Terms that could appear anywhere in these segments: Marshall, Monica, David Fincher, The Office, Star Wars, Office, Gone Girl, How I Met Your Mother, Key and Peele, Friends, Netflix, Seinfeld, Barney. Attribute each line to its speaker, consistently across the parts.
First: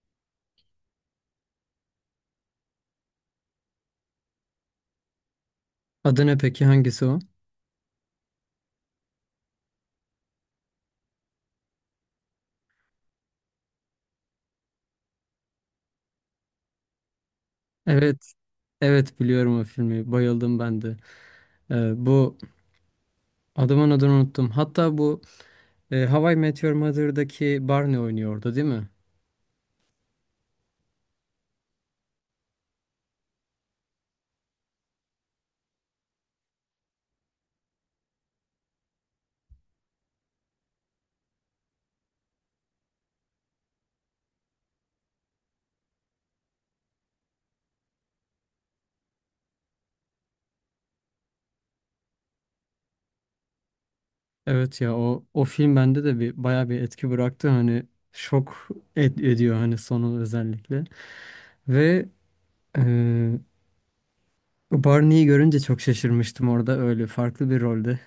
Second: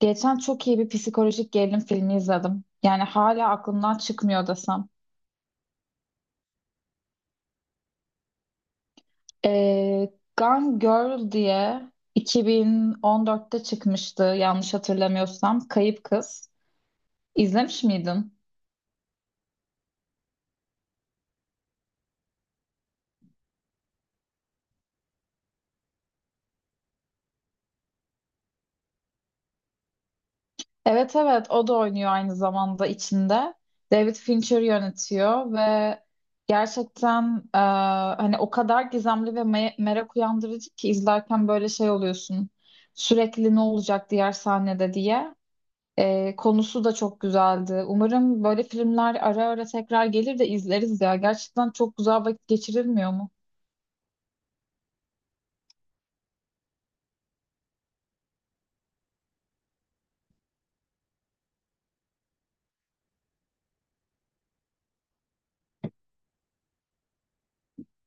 Speaker 1: Geçen çok iyi bir psikolojik gerilim filmi izledim. Yani hala aklımdan çıkmıyor desem.
Speaker 2: Adı ne peki? Hangisi o?
Speaker 1: Ee, Gone Girl diye 2014'te çıkmıştı yanlış hatırlamıyorsam. Kayıp Kız. İzlemiş
Speaker 2: Evet.
Speaker 1: miydin?
Speaker 2: Evet biliyorum o filmi. Bayıldım ben de. Bu adamın adını unuttum. Hatta How I Met Your Mother'daki Barney oynuyordu değil mi?
Speaker 1: Evet, evet, o da oynuyor aynı zamanda içinde. David Fincher yönetiyor ve gerçekten hani o kadar gizemli ve merak uyandırıcı ki izlerken böyle şey oluyorsun. Sürekli ne olacak diğer sahnede diye. Konusu da çok güzeldi. Umarım böyle filmler ara ara tekrar gelir de izleriz ya. Gerçekten çok güzel vakit geçirilmiyor mu?
Speaker 2: Evet ya o film bende de bir bayağı bir etki bıraktı. Hani şok ediyor hani sonu özellikle. Ve e, Barney'i görünce çok şaşırmıştım orada öyle farklı bir rolde.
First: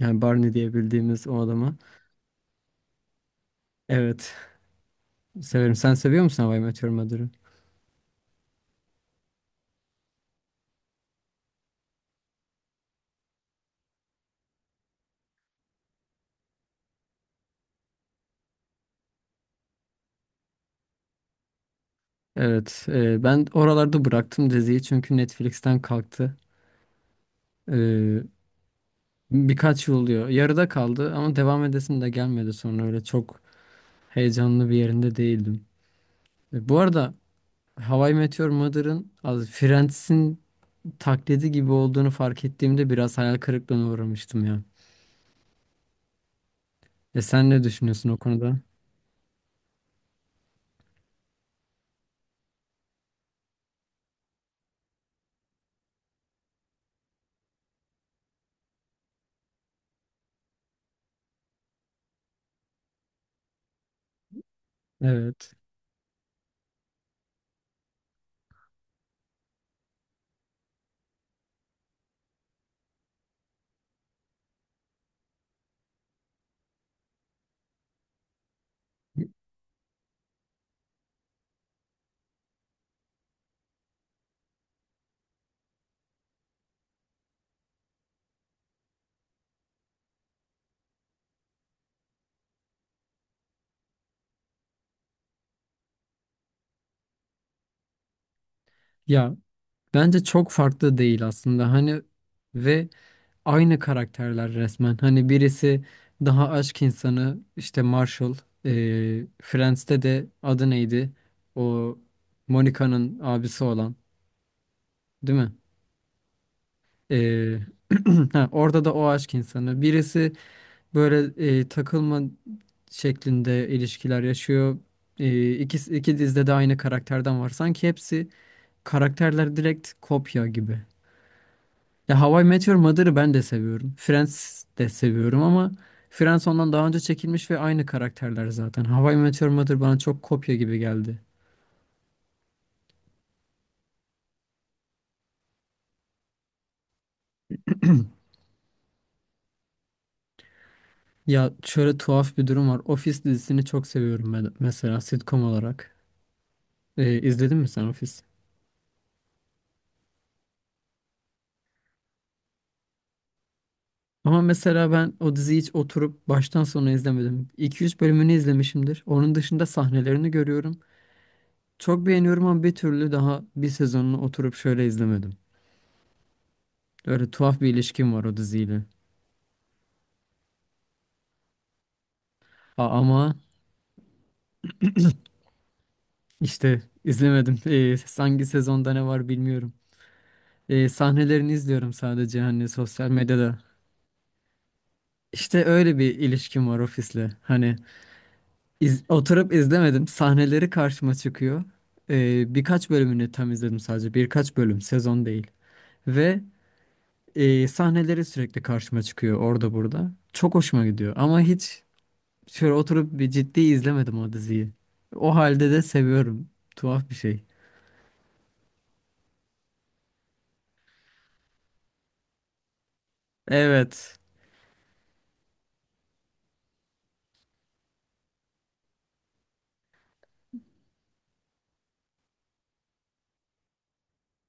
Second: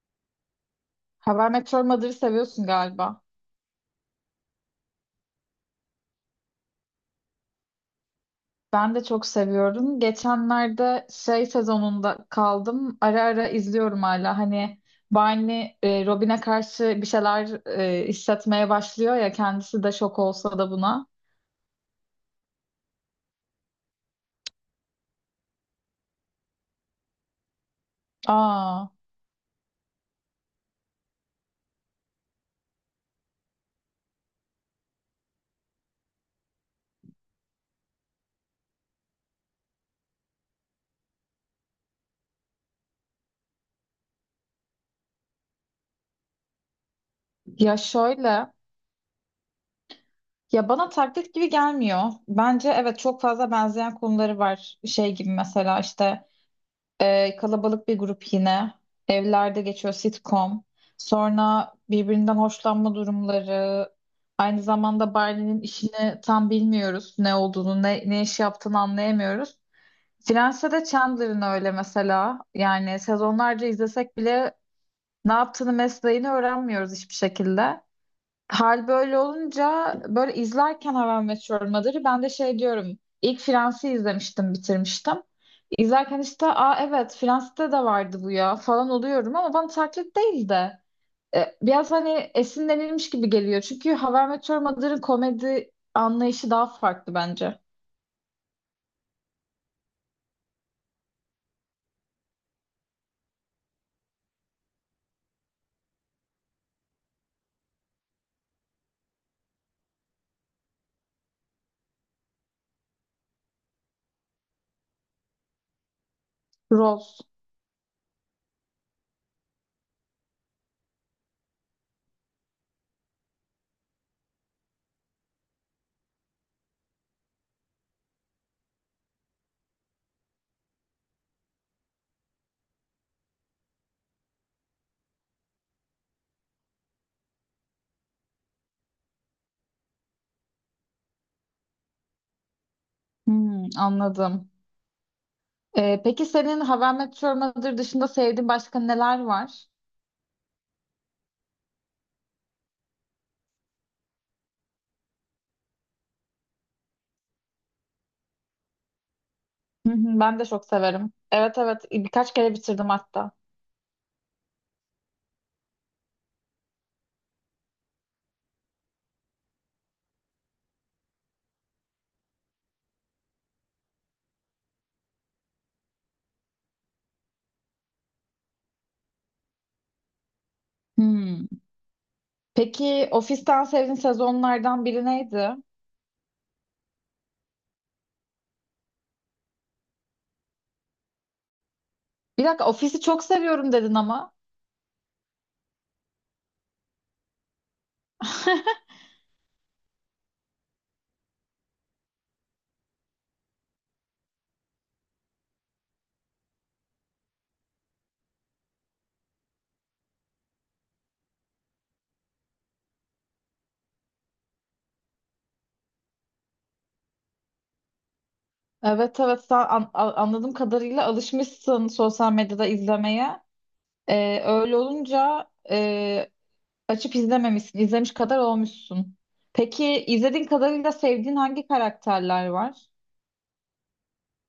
Speaker 2: Yani Barney diye bildiğimiz o
Speaker 1: Haber
Speaker 2: adama.
Speaker 1: Meteor Mother'ı seviyorsun galiba.
Speaker 2: Evet, severim. Sen seviyor musun How I Met Your Mother'ı?
Speaker 1: Ben de çok seviyorum. Geçenlerde şey sezonunda kaldım. Ara ara izliyorum hala. Hani Barney Robin'e karşı bir şeyler hissetmeye başlıyor ya. Kendisi de şok olsa da buna.
Speaker 2: Evet, ben oralarda bıraktım diziyi çünkü Netflix'ten kalktı. E,
Speaker 1: Aa,
Speaker 2: Birkaç yıl oluyor. Yarıda kaldı ama devam edesim de gelmedi, sonra öyle çok heyecanlı bir yerinde değildim. Bu arada How I Met Your Mother'ın az Friends'in taklidi gibi olduğunu fark ettiğimde biraz hayal kırıklığına uğramıştım ya. E, sen ne
Speaker 1: ya
Speaker 2: düşünüyorsun o
Speaker 1: şöyle.
Speaker 2: konuda?
Speaker 1: Ya bana taklit gibi gelmiyor. Bence evet çok fazla benzeyen konuları var. Şey gibi mesela işte kalabalık bir grup yine. Evlerde geçiyor sitcom. Sonra birbirinden hoşlanma durumları. Aynı zamanda
Speaker 2: Evet.
Speaker 1: Barney'nin işini tam bilmiyoruz. Ne olduğunu, ne iş yaptığını anlayamıyoruz. Friends'te de Chandler'ın öyle mesela. Yani sezonlarca izlesek bile ne yaptığını, mesleğini öğrenmiyoruz hiçbir şekilde. Hal böyle olunca böyle izlerken How I Met Your Mother'ı ben de şey diyorum. İlk Friends'i izlemiştim, bitirmiştim. İzlerken işte aa evet Friends'te de vardı bu ya falan oluyorum ama bana taklit değil de biraz hani esinlenilmiş gibi geliyor. Çünkü How I Met Your Mother'ın komedi anlayışı daha farklı bence.
Speaker 2: Ya bence çok farklı değil aslında. Hani ve aynı karakterler resmen. Hani birisi daha aşk insanı, işte Marshall. E, Friends'te de adı neydi? O Monica'nın abisi olan, değil mi?
Speaker 1: Rose.
Speaker 2: E, ha, orada da o aşk insanı. Birisi böyle takılma şeklinde ilişkiler yaşıyor. E, iki dizide de aynı karakterden var. Sanki hepsi karakterler direkt kopya gibi. Ya How I Met Your Mother'ı ben de seviyorum. Friends de seviyorum ama Friends ondan daha önce çekilmiş ve aynı karakterler zaten. How I Met Your Mother bana çok kopya gibi geldi.
Speaker 1: Hmm, anladım. Peki senin How I Met Your Mother dışında sevdiğin başka neler var?
Speaker 2: Ya şöyle tuhaf bir durum var. Office dizisini çok seviyorum ben mesela sitcom olarak. İzledin mi sen Office?
Speaker 1: Hı hı, ben de çok severim. Evet, evet, birkaç kere bitirdim hatta.
Speaker 2: Ama mesela ben o diziyi hiç oturup baştan sona izlemedim. 2-3 bölümünü izlemişimdir. Onun dışında sahnelerini görüyorum. Çok beğeniyorum ama bir türlü daha bir sezonunu oturup şöyle izlemedim. Öyle tuhaf bir ilişkim var o diziyle.
Speaker 1: Hmm. Peki
Speaker 2: Ama
Speaker 1: Ofis'ten sevdiğin sezonlardan biri neydi?
Speaker 2: İşte izlemedim. Hangi sezonda ne var bilmiyorum. Sahnelerini izliyorum sadece,
Speaker 1: Bir dakika
Speaker 2: hani
Speaker 1: Ofis'i
Speaker 2: sosyal
Speaker 1: çok
Speaker 2: medyada.
Speaker 1: seviyorum dedin ama.
Speaker 2: İşte öyle bir ilişkim var ofisle. Hani oturup izlemedim. Sahneleri karşıma çıkıyor. Birkaç bölümünü tam izledim sadece. Birkaç bölüm, sezon değil. Ve Sahneleri sürekli karşıma çıkıyor orada burada. Çok hoşuma gidiyor. Ama hiç şöyle oturup bir ciddi izlemedim o diziyi. O halde de seviyorum. Tuhaf bir şey.
Speaker 1: Evet, evet, sen anladığım kadarıyla alışmışsın sosyal medyada izlemeye.
Speaker 2: Evet.
Speaker 1: Öyle olunca açıp izlememişsin. İzlemiş kadar olmuşsun. Peki izlediğin kadarıyla sevdiğin hangi karakterler var?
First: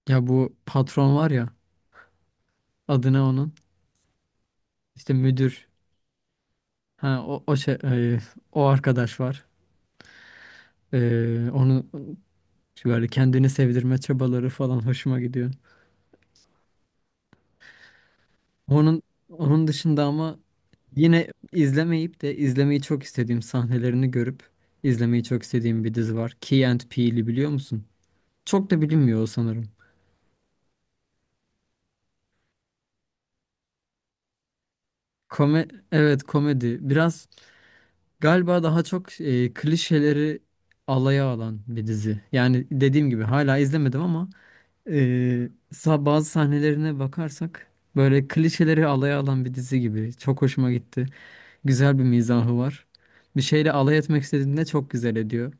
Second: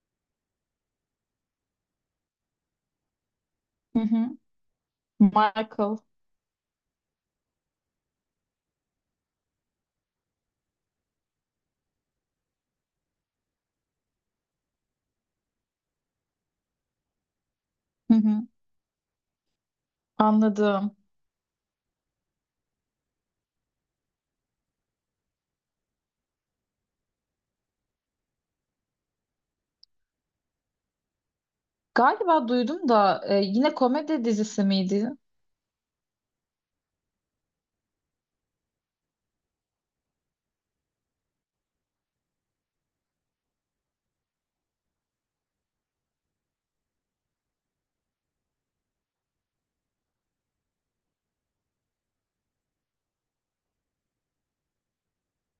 Speaker 2: Ya bu patron var ya. Adına onun,
Speaker 1: Hı hı.
Speaker 2: işte müdür,
Speaker 1: Michael.
Speaker 2: ha o o arkadaş var. E, onu böyle kendini sevdirme çabaları falan hoşuma gidiyor.
Speaker 1: Hı hı,
Speaker 2: Onun onun dışında ama
Speaker 1: anladım.
Speaker 2: yine izlemeyip de izlemeyi çok istediğim sahnelerini görüp izlemeyi çok istediğim bir dizi var. Key and Peele'i biliyor musun? Çok da bilinmiyor o sanırım.
Speaker 1: Galiba duydum da yine komedi dizisi miydi?
Speaker 2: Kome, evet, komedi. Biraz galiba daha çok klişeleri alaya alan bir dizi. Yani dediğim gibi hala izlemedim ama bazı sahnelerine bakarsak böyle klişeleri alaya alan bir dizi gibi. Çok hoşuma gitti. Güzel bir mizahı var. Bir şeyle alay etmek istediğinde çok güzel ediyor.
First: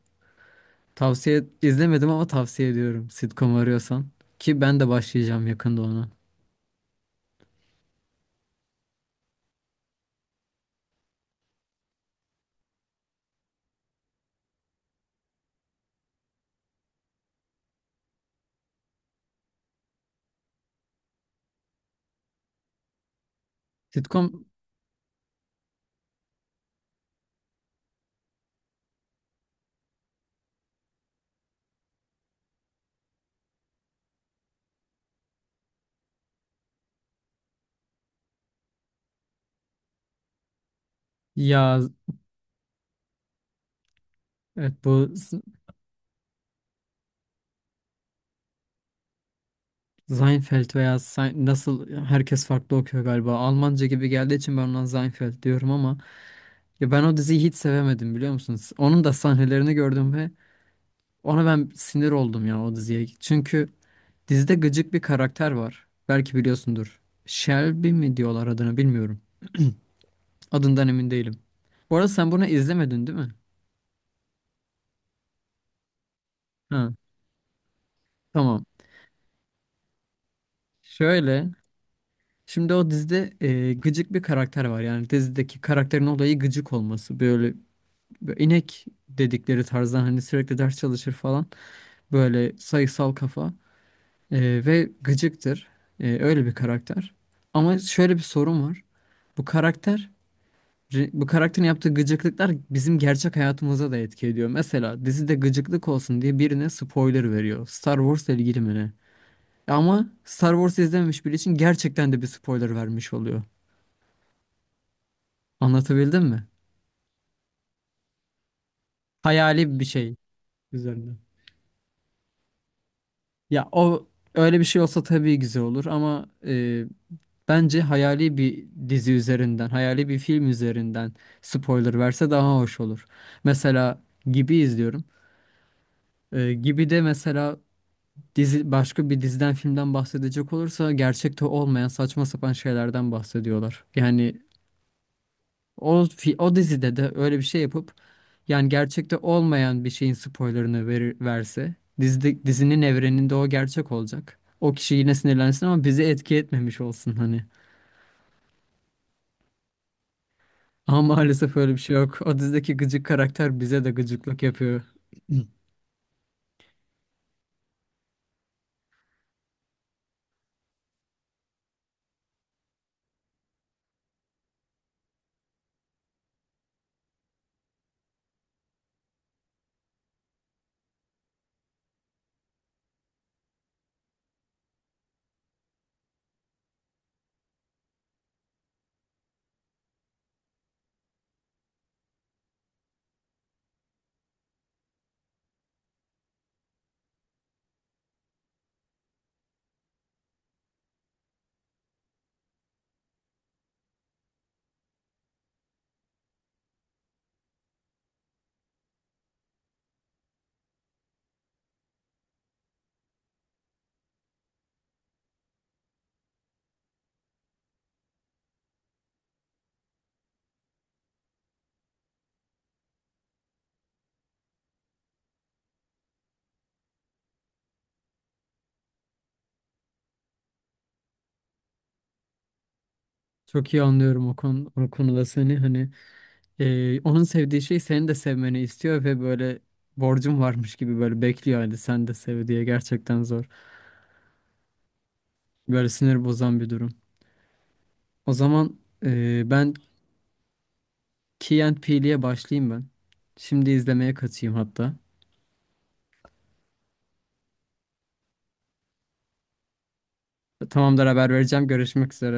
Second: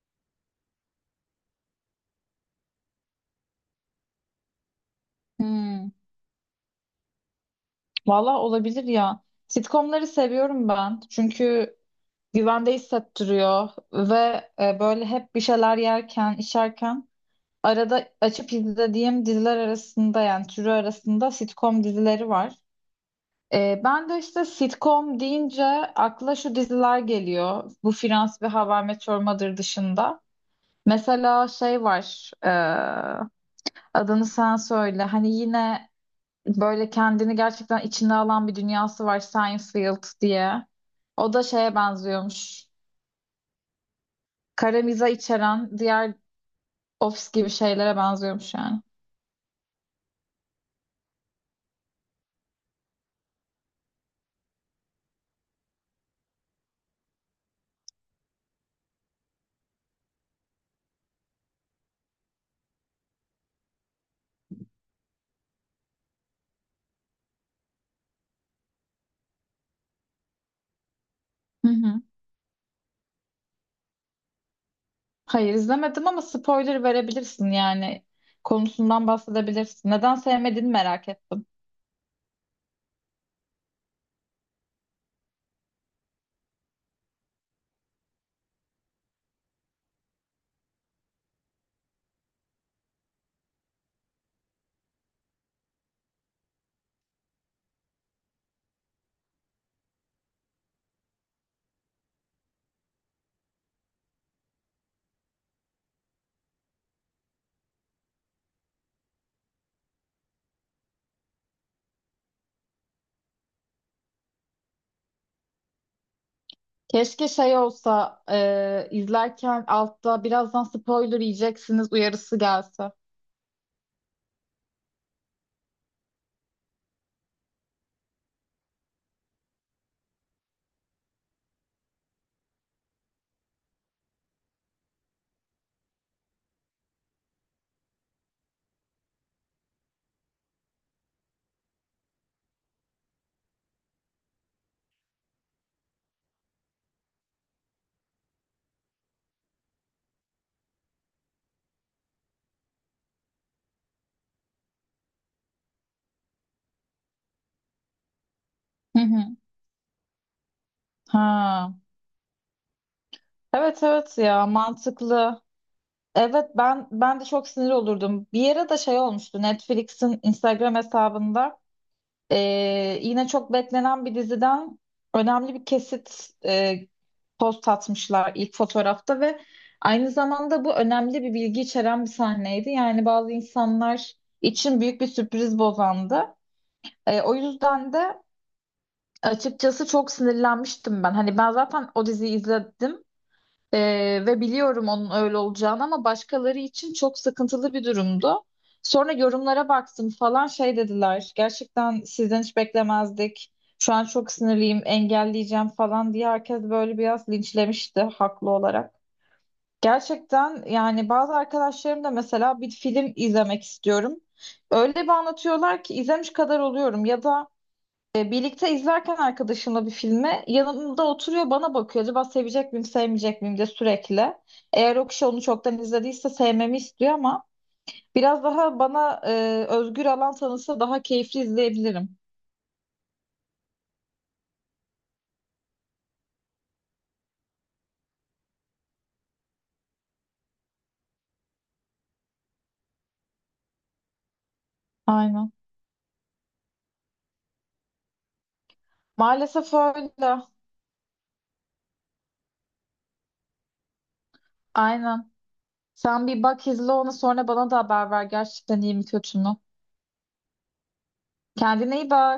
Speaker 2: Tavsiye izlemedim ama tavsiye ediyorum, sitcom arıyorsan. Ki ben de başlayacağım yakında
Speaker 1: Hmm,
Speaker 2: ona.
Speaker 1: valla olabilir ya. Sitcomları seviyorum ben. Çünkü güvende hissettiriyor ve böyle hep bir şeyler yerken, içerken arada açıp izlediğim diziler arasında yani türü arasında sitcom dizileri var. Ben de işte
Speaker 2: Sitcom,
Speaker 1: sitcom deyince akla şu diziler geliyor. Bu Friends ve How I Met Your Mother dışında. Mesela şey var. Adını sen söyle. Hani yine böyle kendini gerçekten içine alan bir dünyası var Seinfeld diye. O da şeye
Speaker 2: ya
Speaker 1: benziyormuş.
Speaker 2: evet,
Speaker 1: Kara mizah içeren diğer Office gibi şeylere benziyormuş yani.
Speaker 2: Seinfeld veya nasıl, herkes farklı okuyor galiba. Almanca gibi geldiği için ben ona Seinfeld diyorum ama ya ben o diziyi hiç sevemedim, biliyor musunuz? Onun da sahnelerini gördüm ve ona ben sinir oldum ya, o diziye. Çünkü dizide gıcık bir karakter var. Belki biliyorsundur. Shelby mi diyorlar adına bilmiyorum. Adından emin değilim.
Speaker 1: Hı
Speaker 2: Bu
Speaker 1: hı.
Speaker 2: arada sen bunu izlemedin değil mi?
Speaker 1: Hayır izlemedim ama spoiler
Speaker 2: Ha,
Speaker 1: verebilirsin yani.
Speaker 2: tamam.
Speaker 1: Konusundan bahsedebilirsin. Neden sevmediğini merak ettim.
Speaker 2: Şöyle. Şimdi o dizide gıcık bir karakter var. Yani dizideki karakterin olayı gıcık olması. Böyle inek dedikleri tarzdan, hani sürekli ders çalışır falan. Böyle sayısal kafa. E, ve gıcıktır. E, öyle bir karakter. Ama şöyle bir sorun var. Bu karakter, bu karakterin yaptığı gıcıklıklar bizim gerçek hayatımıza da etki ediyor. Mesela dizide gıcıklık olsun diye birine spoiler veriyor. Star Wars'la ilgili mi ne? Ama Star Wars izlememiş biri için gerçekten de bir spoiler vermiş oluyor. Anlatabildim mi?
Speaker 1: Keşke şey olsa izlerken
Speaker 2: Hayali bir şey
Speaker 1: altta birazdan
Speaker 2: üzerinde.
Speaker 1: spoiler yiyeceksiniz uyarısı gelse.
Speaker 2: Ya o öyle bir şey olsa tabii güzel olur ama bence hayali bir dizi üzerinden, hayali bir film üzerinden spoiler verse daha hoş olur. Mesela Gibi izliyorum. E, Gibi de mesela, dizi başka bir diziden filmden bahsedecek olursa gerçekte olmayan saçma sapan şeylerden bahsediyorlar. Yani o dizide de öyle bir şey yapıp, yani gerçekte olmayan bir şeyin spoilerını verse, dizinin evreninde o gerçek olacak. O kişi yine sinirlensin ama bizi etki etmemiş olsun hani.
Speaker 1: Hı hı.
Speaker 2: Ama maalesef öyle
Speaker 1: Ha.
Speaker 2: bir şey yok. O dizideki gıcık karakter
Speaker 1: Evet,
Speaker 2: bize de
Speaker 1: evet,
Speaker 2: gıcıklık
Speaker 1: ya
Speaker 2: yapıyor.
Speaker 1: mantıklı. Evet, ben de çok sinir olurdum. Bir yere de şey olmuştu Netflix'in Instagram hesabında yine çok beklenen bir diziden önemli bir kesit post atmışlar ilk fotoğrafta ve aynı zamanda bu önemli bir bilgi içeren bir sahneydi. Yani bazı insanlar için büyük bir sürpriz bozandı. O yüzden de açıkçası çok sinirlenmiştim ben. Hani ben zaten o diziyi izledim. Ve biliyorum onun öyle olacağını ama başkaları için çok sıkıntılı bir durumdu. Sonra yorumlara baktım falan şey dediler. Gerçekten sizden hiç beklemezdik. Şu an çok sinirliyim, engelleyeceğim falan diye herkes böyle biraz linçlemişti haklı olarak. Gerçekten yani bazı arkadaşlarım da mesela bir film izlemek istiyorum. Öyle bir anlatıyorlar ki izlemiş kadar oluyorum ya da birlikte izlerken arkadaşımla bir filmi yanımda oturuyor bana bakıyor. Acaba sevecek miyim sevmeyecek miyim diye sürekli. Eğer o kişi onu çoktan izlediyse sevmemi istiyor ama biraz daha bana özgür alan tanısa daha keyifli izleyebilirim.
Speaker 2: Çok iyi anlıyorum o konu, o konuda seni hani. Onun sevdiği şey senin de sevmeni istiyor ve böyle borcum varmış gibi böyle bekliyor, hadi sen de sev diye. Gerçekten zor.
Speaker 1: Aynen.
Speaker 2: Böyle sinir bozan bir durum. O zaman ben
Speaker 1: Maalesef öyle.
Speaker 2: Key and Peele'ye başlayayım ben. Şimdi izlemeye kaçayım hatta.
Speaker 1: Aynen. Sen bir bak izle onu sonra bana da haber ver gerçekten iyi mi kötü mü.
Speaker 2: Tamamdır, haber vereceğim.
Speaker 1: Kendine iyi
Speaker 2: Görüşmek üzere.
Speaker 1: bak.